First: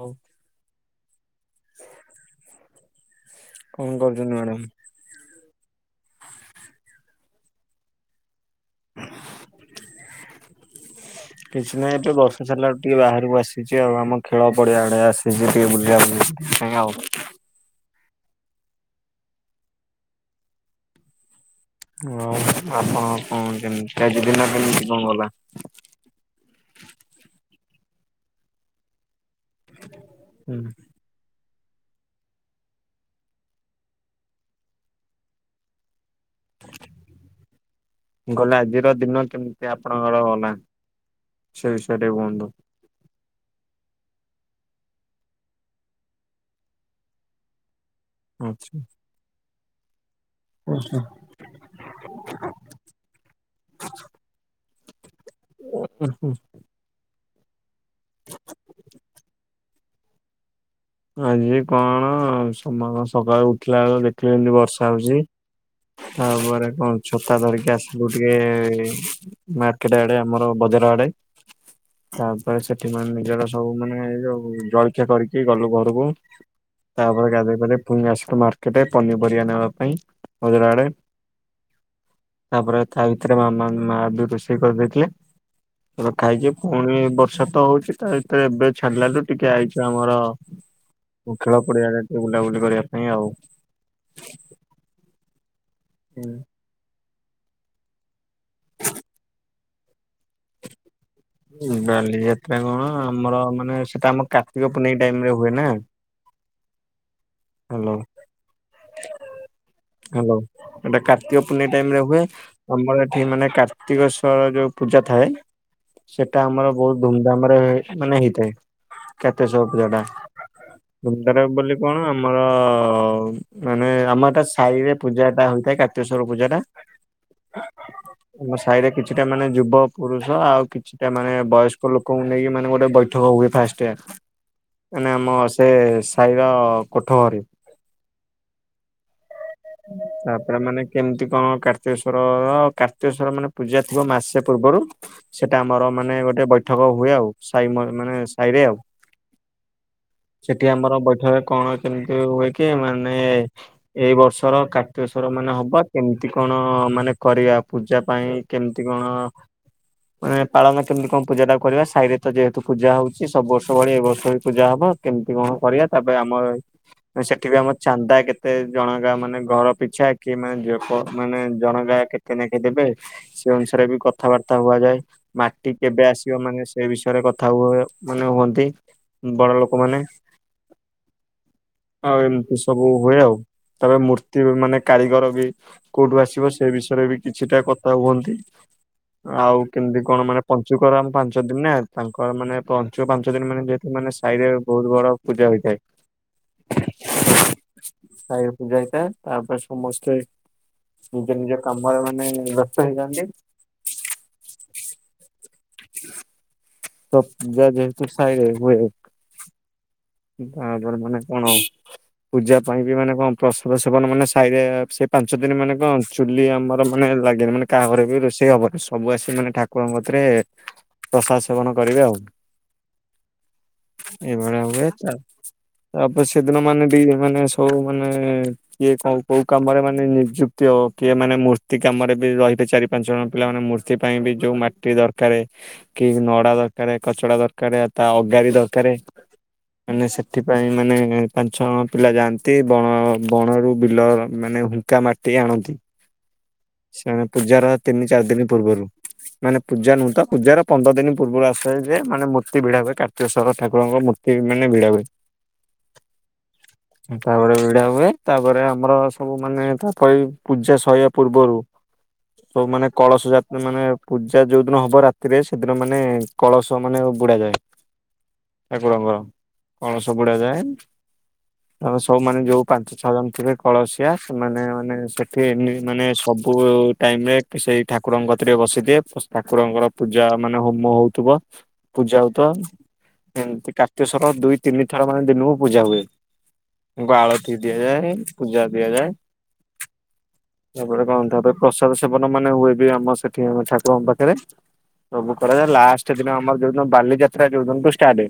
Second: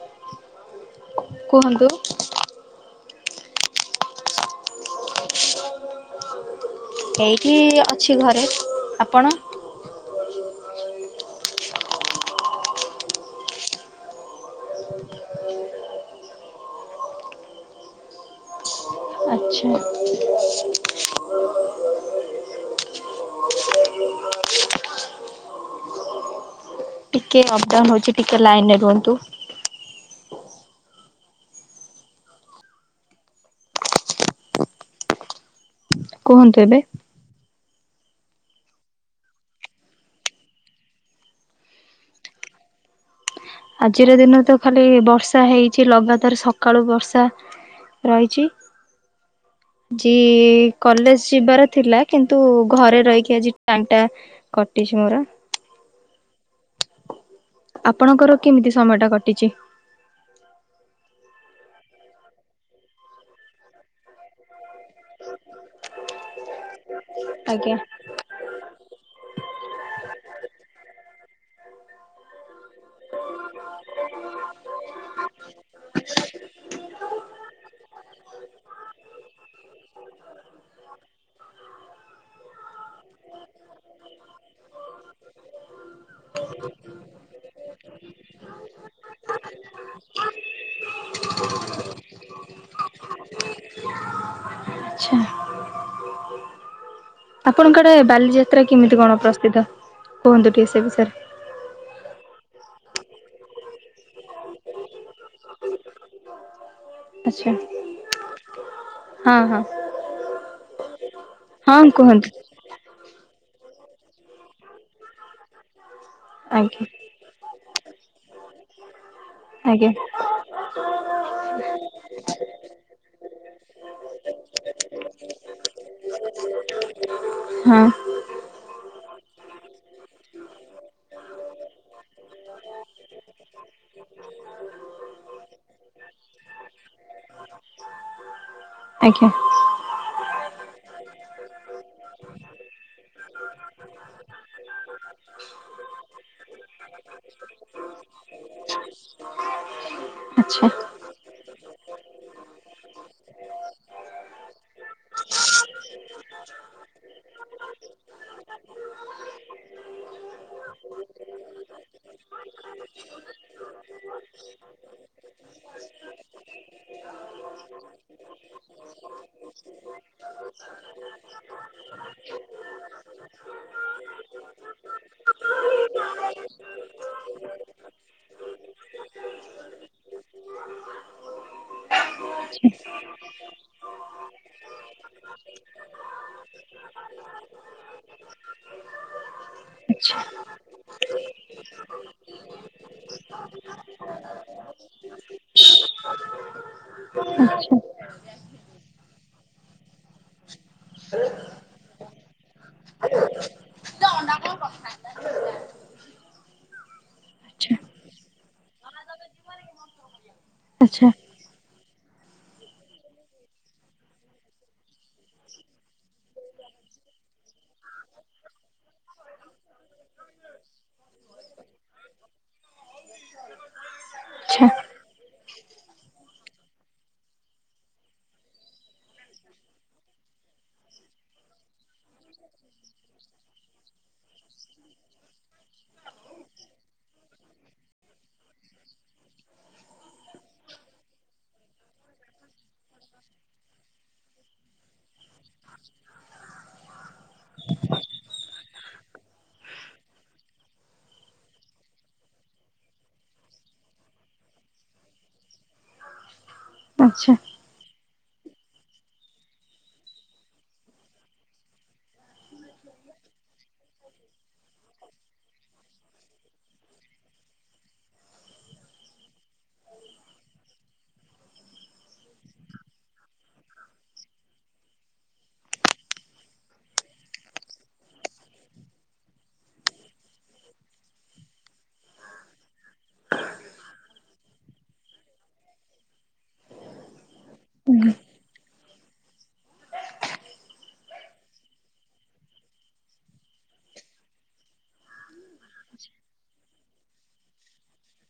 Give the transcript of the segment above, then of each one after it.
ହଉ କୁହନ୍ତୁ? କଣ କରୁଛନ୍ତି ମ୍ୟାଡ଼ାମ? ଏଇଠି ଅଛି ଘରେ ଆପଣ? [inaudible] କିଛି ନାହିଁ ଏବେ ବର୍ଷ ସାରିଲାରୁ ଟିକେ ବାହାରକୁ ଆସିଛି ଆଉ ଆମ ଖେଳ ପଡିଆ ଆଡେ ଆସିଛି ଟିକେ ବୁଲିବାକୁ। ଆଜ୍ଞା ହଉ। ଆଛା। ହ ଆପଣ କଣ କେମତି ଆଜି ଦିନ କେମିତି କଣ ଗଲା? ଟିକେ ଅପଡାଉନ ହଉଛି ଟିକେ ଲାଇନରେ ରୁହନ୍ତୁ। ହୁଁ। କୁହନ୍ତୁ ଏବେ। ମୁ କହିଲେ ଆଜିର ଦିନ କେମିତି ଆପଣଙ୍କର ଗଲା। ସେ ବିଷୟରେ କୁହନ୍ତୁ। ଆଜିର ଦିନ ତ ଖାଲି ବର୍ଷା ହେଇଛି ଲଗାତାର ସକାଳୁ ବର୍ଷା। ରହିଛି ଆଚ୍ଛା। ଯି ଆଚ୍ଛା। କଲେଜ। ଯିବାର ଥିଲା କିନ୍ତୁ ଘରେ ରହିକି ଆଜି ଟାଇମ ଟା କଟିଛି ମୋର। ଓ ହ ହୁ। ଆପଣଙ୍କର କେମିତି ସମୟ ଟା କଟିଛି? ଆଜି କଣ ସମୟ ସକାଳୁ ଉଠିଲା ବେଳକୁ ଦେଖିଲେ ଯେମିତି ବର୍ଷ ହଉଛି ତାପରେ କଣ ଛତା ଧରିକି ଆଜ୍ଞା। ଆସ ଗୋଟେ ମାର୍କେଟ ଆଡ଼େ ଆମର ବଜାର ଆଡ଼େ। ତାପରେ ସେଠି ମାନେ ନିଜର ସବୁ ମାନେ ଯୋଉ ଜଳଖିଆ କରିକି ଗଲୁ ଘରକୁ। ତାପରେ ଗାଧୋଇ ପାଧୋଇ ପୁଣି ଆସିଲୁ ମାର୍କେଟ ରେ ପନିପରିବା ନେବା ପାଇଁ। ବଜାରଆଡ଼େ। ତାପରେ ତା ଭିତରେ ମାମା ମାଆ ବି ରୋଷେଇ କରିଦେଇଥିଲେ। ଏବେ ଖାଇଛ ପୁଣି ବର୍ଷା ତ ହଉଛି ତା ଭିତରେ ଏବେ ଛାଡିଲାଲୁ ଟିକେ ଆଇଛ ଆମର ଖେଳ ପଡିଆଡେ ବୁଲାବୁଲି କରିବା ପାଇଁ ଆଉ। ଆଚ୍ଛା ହୁଁ। ଆପଣଙ୍କ ଆଡେ ବାଲିଯାତ୍ରା କେମିତି କଣ ପ୍ରସିଦ୍ଧ କୁହନ୍ତୁ ଟିକେ ସେ ବିଷୟରେ? ବାଲିଯାତ୍ରା କଣ ଆମର ମାନେ ସେଟା ଆମ କାର୍ତ୍ତିକ ପୂନେଇ ଟାଇମ୍ ରେ ହୁଏ ନା। ଆଚ୍ଛା ହ୍ୟାଲୋ। ହଁ ହଁ ହ୍ୟାଲୋ ଏଟା କାର୍ତ୍ତିକ ପୂନେଇ ହଁ ଟାଇମ୍ ରେ ହୁଏ। କୁହନ୍ତୁ ଆମର ଏଠି ମାନେ କାର୍ତ୍ତିକଶ୍ଵର ଯୋଉ ପୂଜା ଥାଏ ସେଟା ଆମର ଆଜ୍ଞା ବହୁତ ଧୁମ୍ ଧାମ୍ ରେ ମାନେ ହେଇଥାଏ। କେତେ ସବୁୂଜା ଆଜ୍ଞା। ଟା ସୁନ୍ଦର ବୋଲି କଣ ଆମର ମାନେ ଆମରଟା ସାହି ରେ ପୂଜା ଟା ହେଇଥାଏ କାର୍ତେଶ୍ଵର ପୂଜା ଟା। ହଁ ଆମ ସାହିରେ କିଛିଟା ମାନେ ଯୁବ ପୁରୁଷ ଆଉ କିଛିଟା ମାନେ ବୟସ୍କ ଲୋକଙ୍କୁ ନେଇକି ମାନେ ଗୋଟେ ଠୋଉ ହୁଏ ଫାଷ୍ଟ ଆମେ ଆମ ସେ ସାଇର କୋଠ ଘରେ। ଆଜ୍ଞା। ତାପରେ ମାନେ କେମିତି କଣ କାର୍ତ୍ତିକେଶ୍ଵର କାର୍ତ୍ତିକେଶ୍ଵର ମାନେ ପୂଜା ଥିବ ମାସେ ପୂର୍ବରୁ। ସେଇଟା ଆମର ମାନେ ଗୋଟେ ବୈଠକ ହୁଏ ଆଉ ମାନେ ସାଇରେ ଆଉ। ଆଚ୍ଛା ସେଠି ଆମର ବୈଠକରେ କଣ କେମିତି ହୁଏ କି ମାନେ ଏଇ ବର୍ଷ ଧର କାର୍ତିକଶ୍ୱର ମାନେ ହବ କେମତି କଣ ମାନେ କରିବା ପୂଜା ପାଇଁ କେମିତି କଣ ମାନେ ପାଳନ କେମିତି କଣ ପୂଜା ଟା କରିବା ସାହି ରେ ତ ଯେହେତୁ ପୂଜା ହଉଛି ସବୁ ବର୍ଷ ଭଳି ଏ ବର୍ଷ ଭଳି ପୂଜା ହବ। କେମିତି କଣ କରିବା ତାପରେ ଆମର ସେଠି ବି ଆମ ଚାନ୍ଦା କେତେ ଜଣ ଗା ମାନେ ଘର ପିଛା କି ମାନେ ମାନେ ଜଣ କା କେତେ ନାଖେ ଦେବେ? ସେ ଅନୁସାରେ ବି କଥାବାର୍ତ୍ତା ହୁଆଯାଏ। ମାଟି କେବେ ଆସିବ ମାନେ ସେ ବିଷୟରେ କଥା ହୁଏ ମାନେ ହୁଅନ୍ତି। ବଡ଼ ଲୋକମାନେ। ଆଉ ଏମିତି ସବୁ ହୁଏ ଆଉ ତାପରେ ମୂର୍ତ୍ତି ମାନେ କାରିଗର ବି କୋଉଠୁ ଆସିବ ସେ ବିଷୟରେ ବି କିଛିଟା କଥା ହୁଅନ୍ତି। ଆଉ କେମିତି ଆଚ୍ଛା କଣ ମାନେ ପଞ୍ଚୁକର ପାଞ୍ଚ ଦିନ ନା ତାଙ୍କର ମାନେ ପଞ୍ଚୁକ ପାଞ୍ଚ ଦିନ ମାନେ ସେ ମାନେ ସାହି ରେ ବହୁତ ବଡ ପୂଜା ହୋଇଥାଏ। ଆଚ୍ଛା ସାଇ ପୂଜାଇଥା ତାପରେ ସମସ୍ତେ ନିଜ ନିଜ କାମରେ ମାନେ ବ୍ୟସ୍ତ ହେଇଥାନ୍ତି। ସେ ଅନା କଣ କଥା ତ ପୂଜା ଆଚ୍ଛା। ଯେହେତୁ ସାଇରେ ହୁଏ। ତାପରେ ଆଚ୍ଛା ମାନେ କଣ ପୂଜା ପାଇଁ ବି ମାନେ କଣ ପ୍ରସବ ସେବନ ମାନେ ସାଇ ସେ ପାଞ୍ଚ ଦିନ ମାନେ କଣ ଚୁଲି ଆମର ମାନେ ଲାଗେନି ମାନେ କାହା ଘରେ ବି ରୋଷେଇ ହବନି। ସବୁ ଆସି ମାନେ ଠାକୁରଙ୍କ କତିରେ ପ୍ରସାଦ ସେବନ କରିବେ ଆଉ ଏଇଭଳିଆ ହୁଏ। ତ ଆଉ ତାପରେ ସେଦିନ ମାନେ ବି ମାନେ ସବୁ ମାନେ କିଏ କୋଉ କୋଉ କାମରେ ମାନେ ନିଯୁକ୍ତି ହ କିଏ ମାନେ ମୂର୍ତ୍ତି କାମରେ ବି ରହିିବେ ଚାରି ପାଞ୍ଚ ଜଣ ପିଲା ମାନେ ମୂର୍ତ୍ତି ପାଇଁ ବି ଯୋଉ ମାଟି ଦରକାରେ। କି ନଡା ଦରକାର କଚଡା ଦରକାର ତା ଅଗାରି ଦରକାରେ। ମାନେ ସେଥିପାଇଁ ମାନେ ପାଞ୍ଚ ଜଣ ପିଲା ଯାଆନ୍ତି ବଣ ବଣ ରୁ ବିଲ ମାନେ ହୁଙ୍କା ମାଟି ହାଣନ୍ତି ସେମାନେ ପୂଜାର ତିନି ଚାରି ଦିନି ପୂର୍ବରୁ। ମାନେ ପୂଜା ନୁହୁଁ ତ ପୂଜାର ପନ୍ଦର ଦିନ ପୂର୍ବରୁ ଆସେ ଯେ ମାନେ ମୂର୍ତ୍ତି ଭିଡ଼ା ହୁଏ। କାର୍ତ୍ତିକେଶ୍ୱର ଠାକୁରଙ୍କ ମୂର୍ତ୍ତି ମାନେ ଭିଡ଼ା ହୁଏ ଆଚ୍ଛା ତାପରେ ଭିଡ଼ା ହୁଏ। ତାପରେ ଆମର ସବୁ ମାନେ ତାପରେ ପୂଜା ସରିବା ପୂର୍ବରୁ ସବୁ ମାନେ କଳସ ଯାତ୍ରା ମାନେ ପୂଜା ଯୋଉ ଦିନ ହବ ରାତିରେ ସେଦିନ ମାନେ କଳସ ମାନେ ବୁଢ଼ା ଯାଏ ଠାକୁରଙ୍କର କଳସ ବୁଢ଼ା ଯାଏ। ଆଉ ସବୁ ମନେ ଯୋଉ ପାଞ୍ଚ ଛଅ ଜଣ ଥିବେ କଳସିଆ ସେମାନେ ମାନେ ସେଠି ଏମିତ୍ ମାନେ ସବୁ ଟାଇମ୍ ରେ ଏକ୍ ସେଇ ଠାକୁରଙ୍କ କତିରେ ବସି ଥିବେ ପ୍ଲସ ଠାକୁରଙ୍କର ପୂଜା ମାନେ ହୋମ ହୋଉଥୁବ। ପୂଜା ହୋଉଥୁବ ଏମିତି କାର୍ କାର୍ତ୍ତିକେଶ୍ୱର ଦୁଇ ତିନି ଥର ମାନେ ଦିନୁକୁ ପୂଜା ହୁଏ। ତାଙ୍କୁ ଆଳତି ଦିଆଯାଏ। ପୂଜା ଦିଆଯାଏ। ତାପରେ କଣ ତାପରେ ପ୍ରସାଦ ସେବନ ମାନେ ହୁଏ ବି ଆମର ସେଠି ହୁଏ ଠାକୁରଙ୍କ ପାଖରେ ସବୁ କରାଯାଏ। ଆଉ ଲାଷ୍ଟ୍ ଦିନ ଆମର ଯୋଉ ଦିନ ଆମର ବାଲି ଯାତ୍ରା ଯୋଉ ଦିନୁଠୁ ଷ୍ଟାର୍ଟ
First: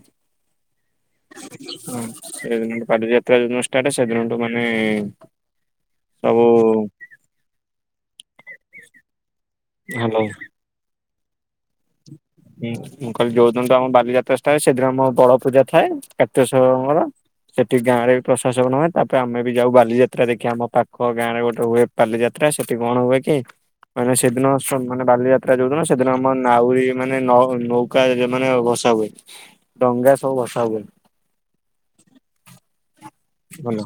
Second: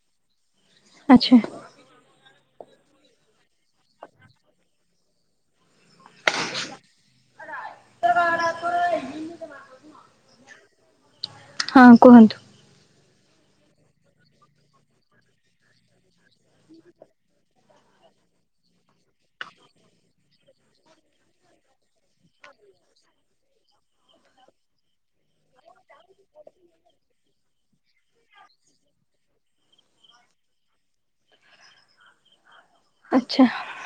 ଆଚ୍ଛା। ହଁ ସେଦିନୁ ଠୁ ବାଲି ଯାତ୍ରା ଯୋଉ ଦିନ ଠୁ ଷ୍ଟାର୍ଟ ସେଦିନ ଠୁ ମାନେ ସବୁ। ହେଲୋ। ହଁ କୁହନ୍ତୁ। ହୁଁ ମୁଁ କହିଲି ଯୋଉଦିନ ଠୁ ଆମ ବାଲି ଯାତ୍ରା ଷ୍ଟାର୍ଟ ସେଦିନ ଆମର ବଡ଼ ପୂଜା ଥାଏ କାର୍ତ୍ତିକେଶ୍ୱରଙ୍କର ସେଠି ଗାଁରେ ବି ପ୍ରାସାଦ ସେବନ ହୁଏ ତାପରେ ଆମେ ବି ଯାଉ ବାଲି ଯାତ୍ରା ଦେଖି ଆମ ପାଖ ଗାଁରେ ଗୋଟେ ହୁଏ ବାଲି ଯାତ୍ରା ସେଠି କଣ ହୁଏ କି ମାନେ ସେଦିନ ସବୁ ମାନେ ବାଲି ଯାତ୍ରା ଯୋଉ ଦିନ ସେଦିନ ଆମ ନାଉରି ମାନେ ନଅ ନୌକା ଏ ମାନେ ଭସା ହୁଏ। ଡଙ୍ଗା ସବୁ ଭସା ହୁଏ। ଆଚ୍ଛା ଭଲ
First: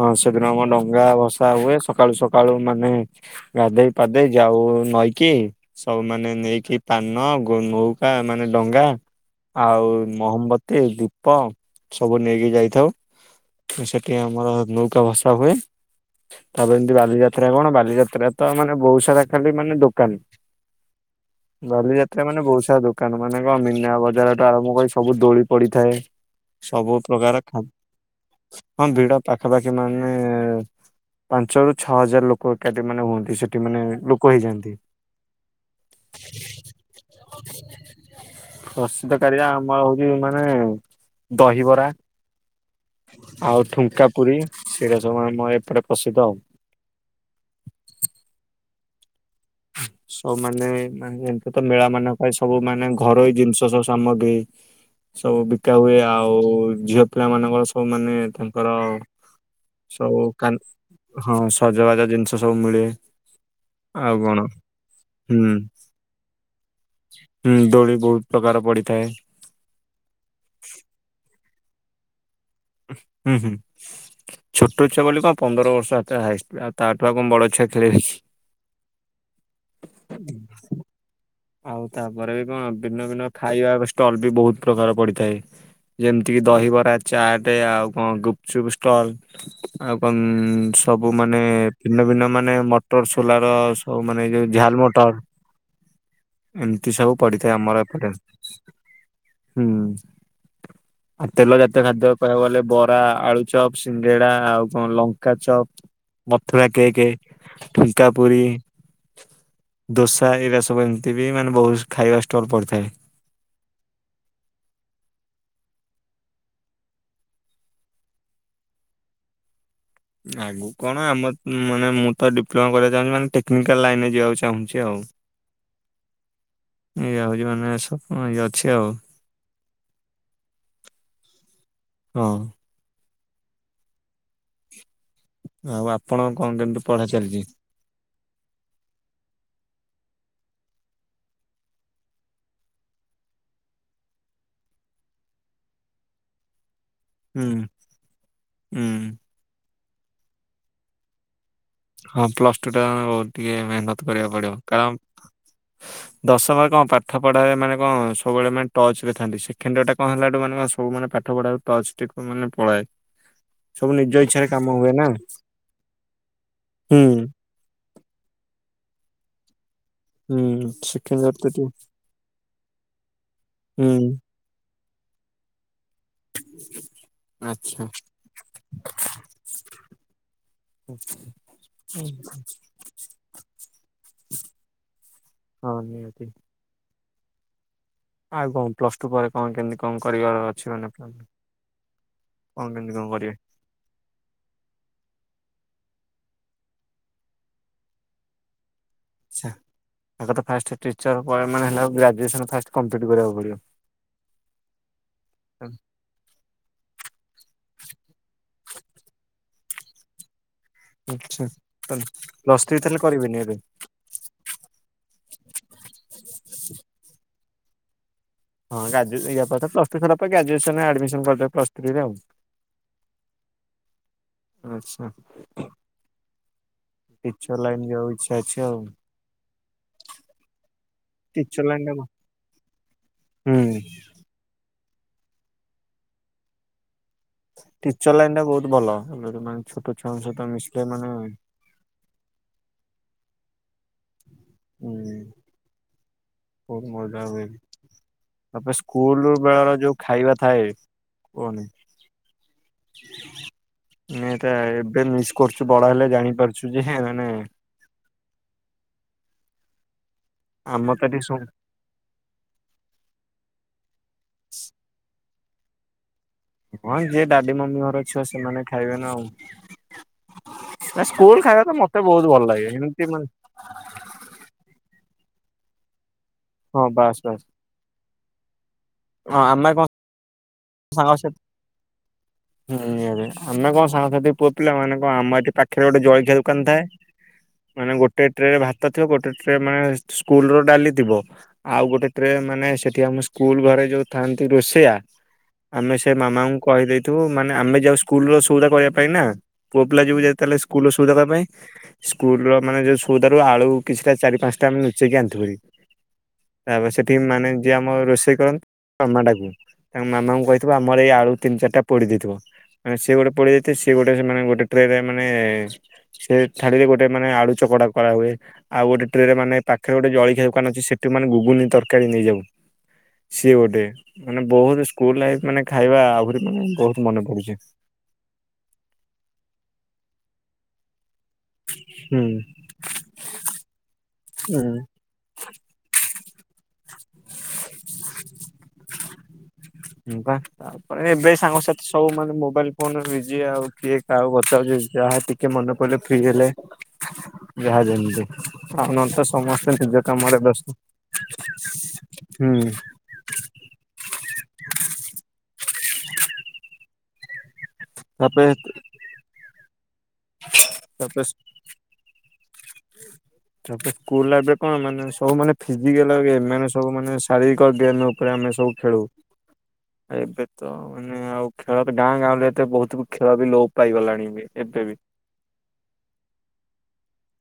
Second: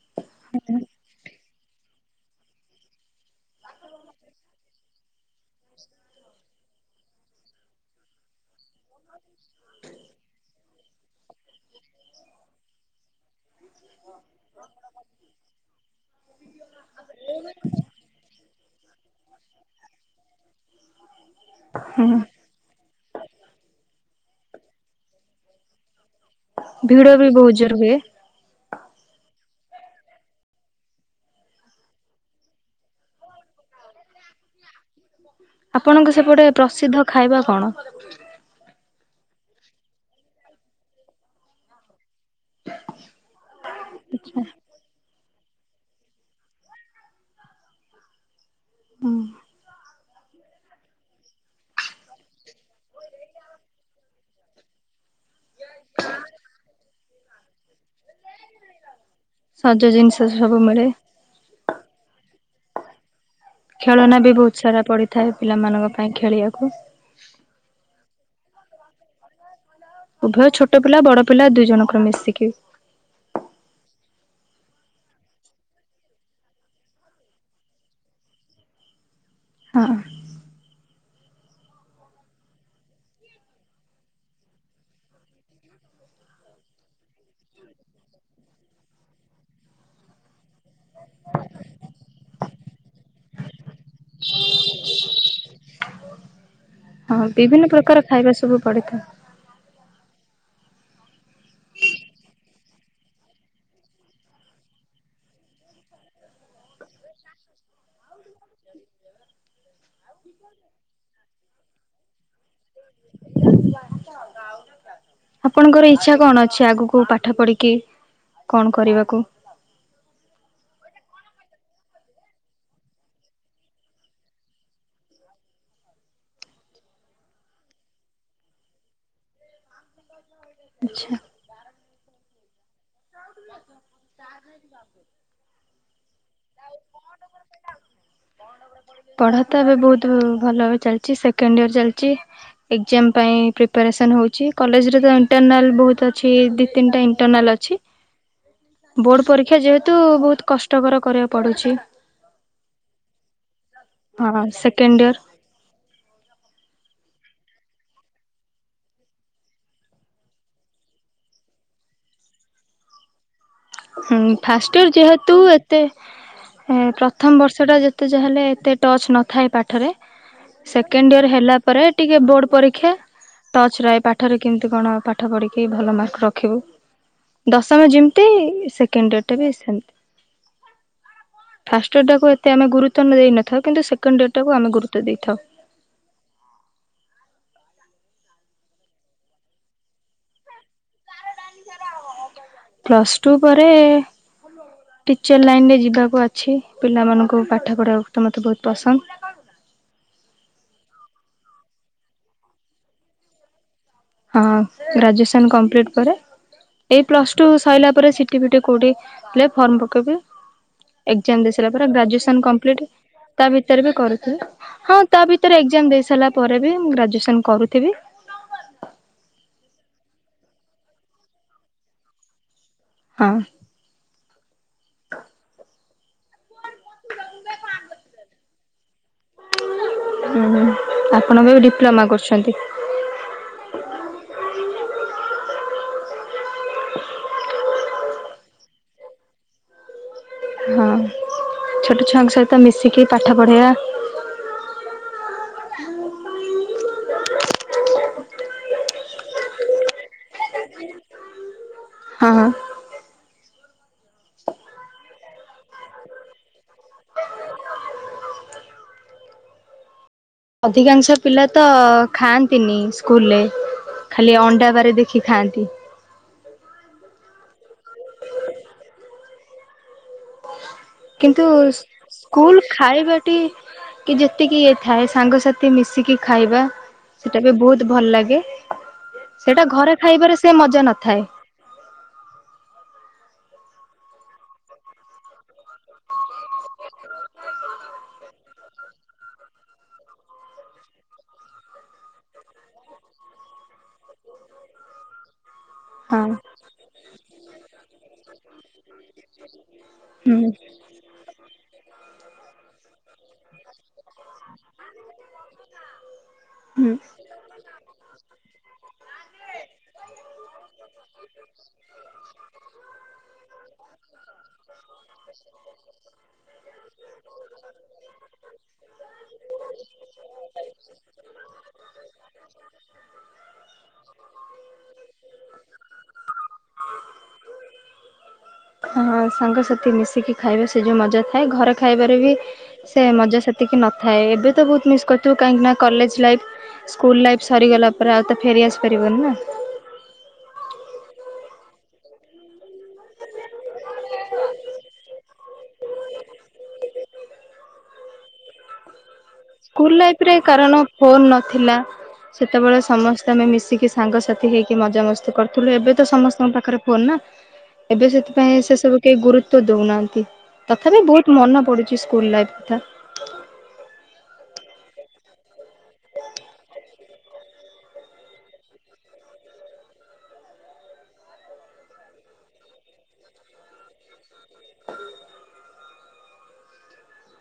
ହଁ ସେଦିନ ଆମର୍ ଡଙ୍ଗା ଭସା ହୁଏ ସକାଳୁ ସକାଳୁ ମାନେ ଗାଧେଇ ପାଧେଇ ଯାଉ ନଈକି ସବୁ ମାନେ ନେଇକି ପାନ ଗୁନ୍ ନୌକା ମାନେ ଡଙ୍ଗା ଆଉ ମହମ ବତୀ ଦୀପ ସବୁ ନେଇକି ଯାଇଥାଉ। ତ ସେଠି ଆମର ନୌକା ଭସା ହୁଏ। ତାପରେ ଏମିତି ବାଲି ଯାତ୍ରା କଣ ବାଲି ଯାତ୍ରା ତ ମାନେ ବୋହୁତ୍ ସାରା ଖାଲି ମାନେ ଦୋକାନ୍। [inaudible] ବାଲି ହୁଁ ଯାତ୍ରା ମାନେ ବୋହୁତ୍ ସାରା ଦୋକାନ ମାନେ କଣ ମୀନା ବଜାର ଠୁ ଆରମ୍ଭ କରି ସବୁ ଦୋଳି ପଡିଥାଏ। ସବୁ ଭିଡ ବି ପ୍ରକାର ବହୁତ ଜୋର ହୁଏ। ଖାଦ୍ୟ ହଁ ଭିଡ଼ ପାଖାପାଖି ମାନେ ପାଞ୍ଚରୁ ଛଅ ହଜାର ଲୋକ ଏକାଠି ମାନେ ହୁଅନ୍ତି ସେଠି ମାନେ ଲୋକ ହେଇଯାଆନ୍ତି। ଆପଣଙ୍କ ସେପଟେ ପ୍ରସିଦ୍ଧ ଖାଇବା କଣ? ପ୍ରସିଦ୍ଧ ଖାଇବା ଆମର ହୋଉଛି ମାନେ ଦହିବରା। ଆଉ ଠୁଙ୍କା ପୁରୀ ଆଚ୍ଛା। ସେଇରା ସବୁ ଆମ ଏପଟେ ପ୍ରସିଦ୍ଧ ଆଉ। ହୁଁ। ସବୁ ମାନେ ମାନେ ଏମିତି ତ ମେଳା ମାନ ଏ ସବୁ ମାନେ ଘରୋଇ ଜିନିଷ ସବୁ ସାମଗ୍ରୀ ସବୁ ବିକା ହୁଏ ଆଉ ଝିଅ ପିଲା ମାନଙ୍କର ସବୁ ମାନେ ତାଙ୍କ ର ସଜ ଜିନିଷ ସବୁ କାନ୍ ମିଳେ ହଁ ସଜବାଜ ଜିନିଷ ସବୁ ମିଳେ। ଆଉ ଖେଳନା ବି କଣ ବୋହୁତ୍ ସାରା ପଡିଥାଏ ହୁଁ। ପିଲାମାନଙ୍କ ପାଇଁ ଖେଳିବାକୁ। ହୁଁ ଦୋଳି ବୋହୁତ୍ ପ୍ରକାର ପଡିଥାଏ। ଉଭୟ ଛୋଟ ପିଲା ବଡ଼ ପିଲା ଦୁଇ ଜଣଙ୍କର ମିଶିକି। ହୁଁ ହୁଁ। ଛୋଟୋ ଛୁଆ ବୋଲି କଣ ପନ୍ଦର ବର୍ଷ ହାତେ ହାୟେଷ୍ଟ୍ ଆଉ ତା ଠୁ ଆଉ କଣ ବଡ଼ ଛୁଆ ଖେଳିବି କି? [inaudible] ହଁ। ଆଉ ତାପରେ ବି କଣ ଦିନୁକୁ ଦିନ ଖାଇବା ଷ୍ଟଲ୍ ବି ବୋହୁତ ପ୍ରକାର ପଡ଼ିଥାଏ। ଯେମିତି କିି ଦହି ବରା ଚାଟେ ଆଉ କଣ ଗୁପଚୁପ୍ ଷ୍ଟଲ୍। ଆଉ କଣ ସବୁ ମାନେ ଭିନ୍ନ ଭିନ୍ନ ମାନେ ମଟର ସୋଲର। ହଉ ମାନେ ଯୋଉ ଝାଲ ମଟର। ଏମିତି ସବୁ ହଁ ପଡିଥାଏ ବିଭିନ୍ନ ଆମର ପ୍ରକାର ଏପଟେ, ଖାଇବା ସବୁ ପଡିଥାଏ ହୁଁ। ଆଉ ତେଲ ଜାତୀୟ ଖାଦ୍ୟ କହିବାକୁ ଗଲେ ବରା ଆଳୁ ଚପ୍ ସିଙ୍ଗେଡା ଆଉ କଣ ଲଙ୍କା ଚପ୍। ମଥୁର କେକେ ଠୂଙ୍କା ପୁରି। ଦୋସା ଏଇରା ସବୁ ଏମିତି ବି ମାନେ ବହୁତ ଖାଇବା ଷ୍ଟଲ ପଡିଥାଏ। ଆପଣଙ୍କର ଇଚ୍ଛା କଣ ଅଛି ଆଗକୁ ପାଠ ପଢିକି କଣ କରିବାକୁ। ଆଗୁକୁ କଣ ଆମ ମାନେ ମୁଁ ତ ଡିପ୍ଲୋମା କରିବାକୁ ଚାହୁଁଛି ମାନେ ଟେକ୍ନିକାଲ ଲାଇନ ରେ ଯିବାକୁ ଚାହୁଁଛି ଆଉ। ଏଇଆ ହଉଛି ମାନେ ସପ୍ନ ଇଏ ଅଛି ଆଉ। ଆଚ୍ଛା। ହଁ। [unintelligible] ଆଉ ଆପଣ କଣ କେମିତି ପଢା ଚାଲିଛି। ପଢ଼ା ତ ଏବେ ବହୁତ ଭଲ ଚାଲିଚି ସେକେଣ୍ଡ ଇୟର ଚାଲିଚି। ଏକ୍ଜାମ ପାଇଁ ପ୍ରିପାରେସନ୍ ହଉଛି କଲେଜରେ ତ ଇଣ୍ଟରନାଲ୍ ବହୁତ ଅଛି ଦି ତିନିଟା। ହୁଁ ଇଟର୍ନାଲ ଅଛି ହୁଁ ବୋର୍ଡ଼ ପରୀକ୍ଷା ଯେହେତୁ ବହୁତ କଷ୍ଟକର କରିବାକୁ ପଡ଼ୁଛି। ହଁ ପ୍ଲସ ଟୁ ଟା ବହୁତ ଟିକେ ମେହନତ କରିବାକୁ ହଁ ପଡିବ ସେକେଣ୍ଡ ଇୟର କାରଣ। ଦଶମ ରେ କଁ ପାଠ ପଢାରେ ମାନେ କଁ ସବୁ ବେଳେ ମାନେ ଟଚ ରେ ଥାନ୍ତି ସେକେଣ୍ଡ ୟର ଟା କଁ ହେଲାୁ ଠୁ ମାନେ ସବୁ ମାନେ ପା ପାଠ ପଢ଼ା ରୁ ଟଚ ଟିକୁ ମାନେ ପଳାଏ। ସବୁ ନିଜ ହୁଁ ଇଚ୍ଛାରେ କାମ ଫାଷ୍ଟ ହୁଏ ୟର ନା ଯେହେତୁ ଏ ଏତେ ହୁଁ ପ୍ରଥମ ବର୍ଷଟା ଯେତେ ଯାହା ହେଲେ ଏତେ ଟଚ୍ ନଥାଏ ପାଠରେ। ସେକେଣ୍ଡ ଇୟର ହେଲା ପରେ ଟିକେ ବୋର୍ଡ ପରୀକ୍ଷା ଟଚ ରହେ ହୁଁ ପାଠରେ। କେମିତି କଣ ପାଠ ପଢିକି ଭଲ ମାର୍କ ରଖିବୁ ଆଚ୍ଛା ଦଶମ ଯେମତି। ସେକେଣ୍ଡ ୟର ଟା ବି ସେମତି। ଆଛ ଫାଷ୍ଟ ଇଅର ଟା କୁ ଏତେ ଆମେ ଗୁରୁତ୍ୱ ଦେଇ ନଥାଉ କିନ୍ତୁ ସେକେଣ୍ଡ ଇଅର ଟାକୁ ଆମେ ଗୁରୁତ୍ୱ ଦେଇଥାଉ। ହଁ ନିହାତି। ଆଉ କଁ ପ୍ଲସ ଟୁ ପରେ କଣ କେମିତି କଁ କରିବାର ଅଛି ମାନେ ପ୍ଲାନିଂ। ପ୍ଲସ୍ ଟୁ ପରେ। ଟିଚର୍ ଲାଇନରେ ଯିବାକୁ ଅଛି ପିଲା ମାନଙ୍କୁ ପାଠ ପଢ଼େଇ ବାକୁ ତ ମୋତେ ବହୁତ ପସନ୍ଦ। ଆଚ୍ଛା ଆଗ ତ ଫାଷ୍ଟ ଟିଚର ପଏ ମାନେ ହେଲା ଗ୍ରାଜୁଏସନ ଫାଷ୍ଟ କମ୍ପ୍ଲିଟ୍ କରିବାକୁ ପଡିବ। ହଁ ଗ୍ରାଜୁଏସନ୍ କମ୍ପ୍ଲିଟ୍ ପରେ। ଏଇ ପ୍ଲସ ଟୁ ସଇଲା ପରେ ସିଟି ଫିଟି କୋଉଠି ହେଲେ ଫର୍ମ ପକେଇବି। ଆଚ୍ଛା। ଏକ୍ଜାମ ଦେଇସାରିଲା ପରେ ଗ୍ରାଜୁଏସନ ପ୍ଲସ ଥ୍ରୀ କମ୍ପ୍ଲିଟ ତାହେଲେ କରିବେନି ତା ଏବେ? ଭିତରେ ବି କରୁଥିବି। ହଁ ତା ଭିତରେ ଏକ୍ଜାମ ଦେଇ ସାରିଲା ପରେ ବି ମୁଁ ଗ୍ରାଜୁଏସନ କରୁଥିବି। ହଁ ଗାଜୁ ୟା ପରେ ତ ପ୍ଲସ୍ ଟୁ ସଇଲା ପରେ ଗ୍ରାଜୁଏସନ୍ ରେ ଆଡମିସନ କରିଦବ ପ୍ଲସ୍ ଥ୍ରୀରେ ଆଉ। ହଁ। ଆଛା ଟିଚର ଲାଇନ ଯିବାକୁ ଇଛା ଅଛି ଆଉ। ହୁଁ ହୁଁ ଆପଣ ଟିଚର ଏବେ ଲାଇନ ଟା ଡିପ୍ଲୋମା କଣ? କରୁଛନ୍ତି। ହୁଁ। ଟିଚର ଲାଇନ ଟା ବହୁତ ଭଲ ଦିନ ମାନ ଛୋଟ ଛୁଆଙ୍କ ସହିତ। ମିଶିଲେ ହଁ ମାନେ ଛୋଟ ଛୁଆଙ୍କ ସହିତ ମିଶିକି ପାଠ ପଢ଼ାଇବା। ହୁଁ ବହୁତ ମଜା ହୁଏ। ତାପରେ ସ୍କୁଲ ବେଳର ଯୋଉ ଖାଇବା ଥାଏ କୁହନି। ହଁ ହଁ। ନିହାତି ଭାବେ ଏବେ ମିସ୍ କରୁଛୁ ବଡ ହେଲେ ଜାଣି ପାରୁଛୁ ଯେ ହେ ମାନେ। ଆମ ତ ଅଧିକାଂଶ ଏଠି ପିଲା ତ ଖାଆନ୍ତିନି ସ୍କୁଲରେ ଖାଲି ଅଣ୍ଡା ବାରି ଦେଖି କି ଖାଆନ୍ତି। ହଁ ଯିଏ ଡାଡି ମମି ଘର ଛୁଆ ସେମାନେ ଖାଇବେ ନା ଆଉ। ନା କିନ୍ତୁ ସ୍କୁଲ ଖାଇବା ତ ମତେ ବହୁତ ଭଲ ସ୍କୁଲ ଲାଗେ ଏମିତି ମାନେ ଖାଇବାଟି କି ଯେତିକି ଇଏ ଥାଏ ସାଙ୍ଗସାଥି ମିଶିକି ଖାଇବା ହଁ ବାସ୍ ସେଟା ବାସ୍ ବି ବହୁତ ଭଲ ଲାଗେ। ସେଟା ଘରେ ଖାଇବାରେ ସେ ମଜା ସାଙ୍ଗ ନଥାଏ ସା ହୁଁ ଆମେ କଣ ସାଙ୍ଗସାଥି ପୁଅ ପିଲା ମାନେ କଣ ଆମ ଏଠି ପାଖରେ ଗୋଟେ ଜଳଖିଆ ଦୋକାନ ଥାଏ। ମାନେ ଗୋଟେ ଟ୍ରେରେ ଭାତ ଥିବ, ଗୋଟେ ଟ୍ରେ ମାନେ ସ୍କୁଲ ର ଡାଲି ଥିବ। ଆଉ ଗୋଟେ ଟ୍ରେ ମାନେ ସେଠି ଆମ ସ୍କୁଲ ଘରେ ଯୋଉ ଥାନ୍ତି ରୋଷେଆ ଆମେ ସେ ହଁ ମାମାଙ୍କୁ କହିଦେଇଥିବୁ ମାନେ ଆମେ ଯାଉ ସ୍କୁଲ ର ସୋଉଦା କରିବା ପାଇଁ ନା। ପୁଅ ପିଲା ଯିବୁ ହୁଁ ଯେତେବେଳେ ସ୍କୁଲର ସୋଉଦା ଦବା ପାଇଁ ସ୍କୁଲ ର ମାନେ ଯୋଉ ସଉଦାରୁ ଆଳୁ କିଛିଟା ଚାରି ପାଞ୍ଚଟା ଆମେ ନୁଚେଇକି ଆଣିଥିଲୁ ତାପରେ ହୁଁ। ସେଠି ମାନେ ଯିଏ ଆମ ରୋଷେଇ କରନ୍ତି, ମାମା ଡ଼ାକୁ ମାମାଙ୍କୁ କହିଥିବୁ ଆମର ଏଇ ଆଳୁ ତିନି, ଚାରିଟା ପୋଡି ଦେଇଥିବ। ସିଏ ଗୋଟେ ପୋଡିଦେଇଥିବେ, ସିଏ ଗୋଟେ ମାନେ ଗୋଟେ ଟ୍ରେରେ ମାନେ ସେ ଥାଳିରେ ଗୋଟେ ମାନେ ଆଳୁ ଚକଡା କରାହୁଏ। ଆଉ ଗୋଟେ ଟ୍ରେରେ ମାନେ ପାଖରେ ଗୋଟେ ଜଳଖିଆ ଦୋକାନ ଅଛି ସେଠୁ ମାନେ ଗୁଗୁନି ତରକାରୀ ନେଇଯାଉ। ସିଏ ଗୋଟେ ମାନେ ବହୁତ ସ୍କୁଲ ଲାଇଫ୍ ମାନେ ଖାଇବା ମାନେ ବହୁତ ମନେ ପଡୁଛି। ହଁ, ସାଙ୍ଗସାଥି ମିଶିକି ଖାଇବା ସେ ଯୋଉ ମଜା ଥାଏ ଘରେ ଖାଇବାରେ ହୁଁ ବି ସେ ମଜା ସେ ତିକି ନ ଥାଏ, ଏବେ ତ ବହୁତ ହୁଁ ମିସ୍ କରି ତୁ କାହିଁକି ନା କଲେଜ ଲାଇଫ୍, ସ୍କୁଲ ଲାଇଫ୍ ସରିଗଲା ପରେ ଆଉ ତ ଫେରି ଆସିପାରିବନି ନା? ହଁ, ବା। ଏବେ ସାଙ୍ଗସାଥି ସବୁ ମାନେ ମୋବାଇଲ ଫୋନ ବିଜି ଆଉ କିଏ କାହା ପଚାରୁଛି ଯାହା ଟି କେ ମନେ ପଡ଼ିଲେ ଫ୍ରି ହେଲେ ଯାହା ଯେମିତି, ଆଉ ନହେନେ ତ ସମସ୍ତେ ନିଜ ସ୍କୁଲ ଲାଇଫ ରେ କାମରେ ବ୍ୟସ୍ତ କାରଣ ଫୋନ ନଥିଲା, ହୁଁ ସେତେବେଳେ ସମସ୍ତେ ତ ଆମେ ମିଶିକି ସାଙ୍ଗସାଥି ହେଇକି ମଜାମସ୍ତି କରୁଥିଲୁ, ଏବେ ତ ସମସ୍ତଙ୍କ ପାଖରେ ଫୋନ ନା। ଏବେ ତାପରେ ସେଥିପାଇଁ ସେ ସବୁ କେହି ଗୁରୁତ୍ୱ ଦଉନାହାନ୍ତି, ତଥାପି ତାପରେ ବହୁତ ମନେ ପଡୁଛି ସ୍କୁଲ ଲାଇଫ। ସ୍କୁଲ ଲାଇଫରେ କଣ ମାନେ ସବୁ ମାନେ ଫିଜିକାଲ ଗେମ୍ ମାନେ ସବୁ ଶାରୀରିକ ଗେନ ଉପରେ ଆମେ ସବୁ ଖେଳୁ। ଏବେ ତ ମାନେ ଆଉ ଖେଳ ଗାଁ ଗାଉଁଲି ରେ ଏତେ ବହୁତ ଖେଳ ବି ଲୋପ ପାଇଗଲାଣି ଏବେ। ଏବେ ବି।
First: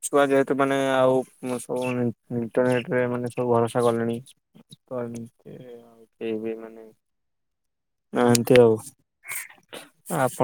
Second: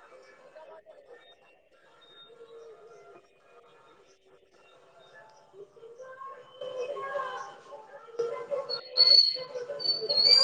ଛୁଆ ଯେହେତୁ ମାନେ ଆଉ ସବୁ ଇଣ୍ଟରନେଟ ରେ ମାନେ ସବୁ ଭରସା କଲେଣି ତ ଏମତୀ ଆଉ କେହି ବି ମାନେ ନାହାନ୍ତି ଆଉ ଆପ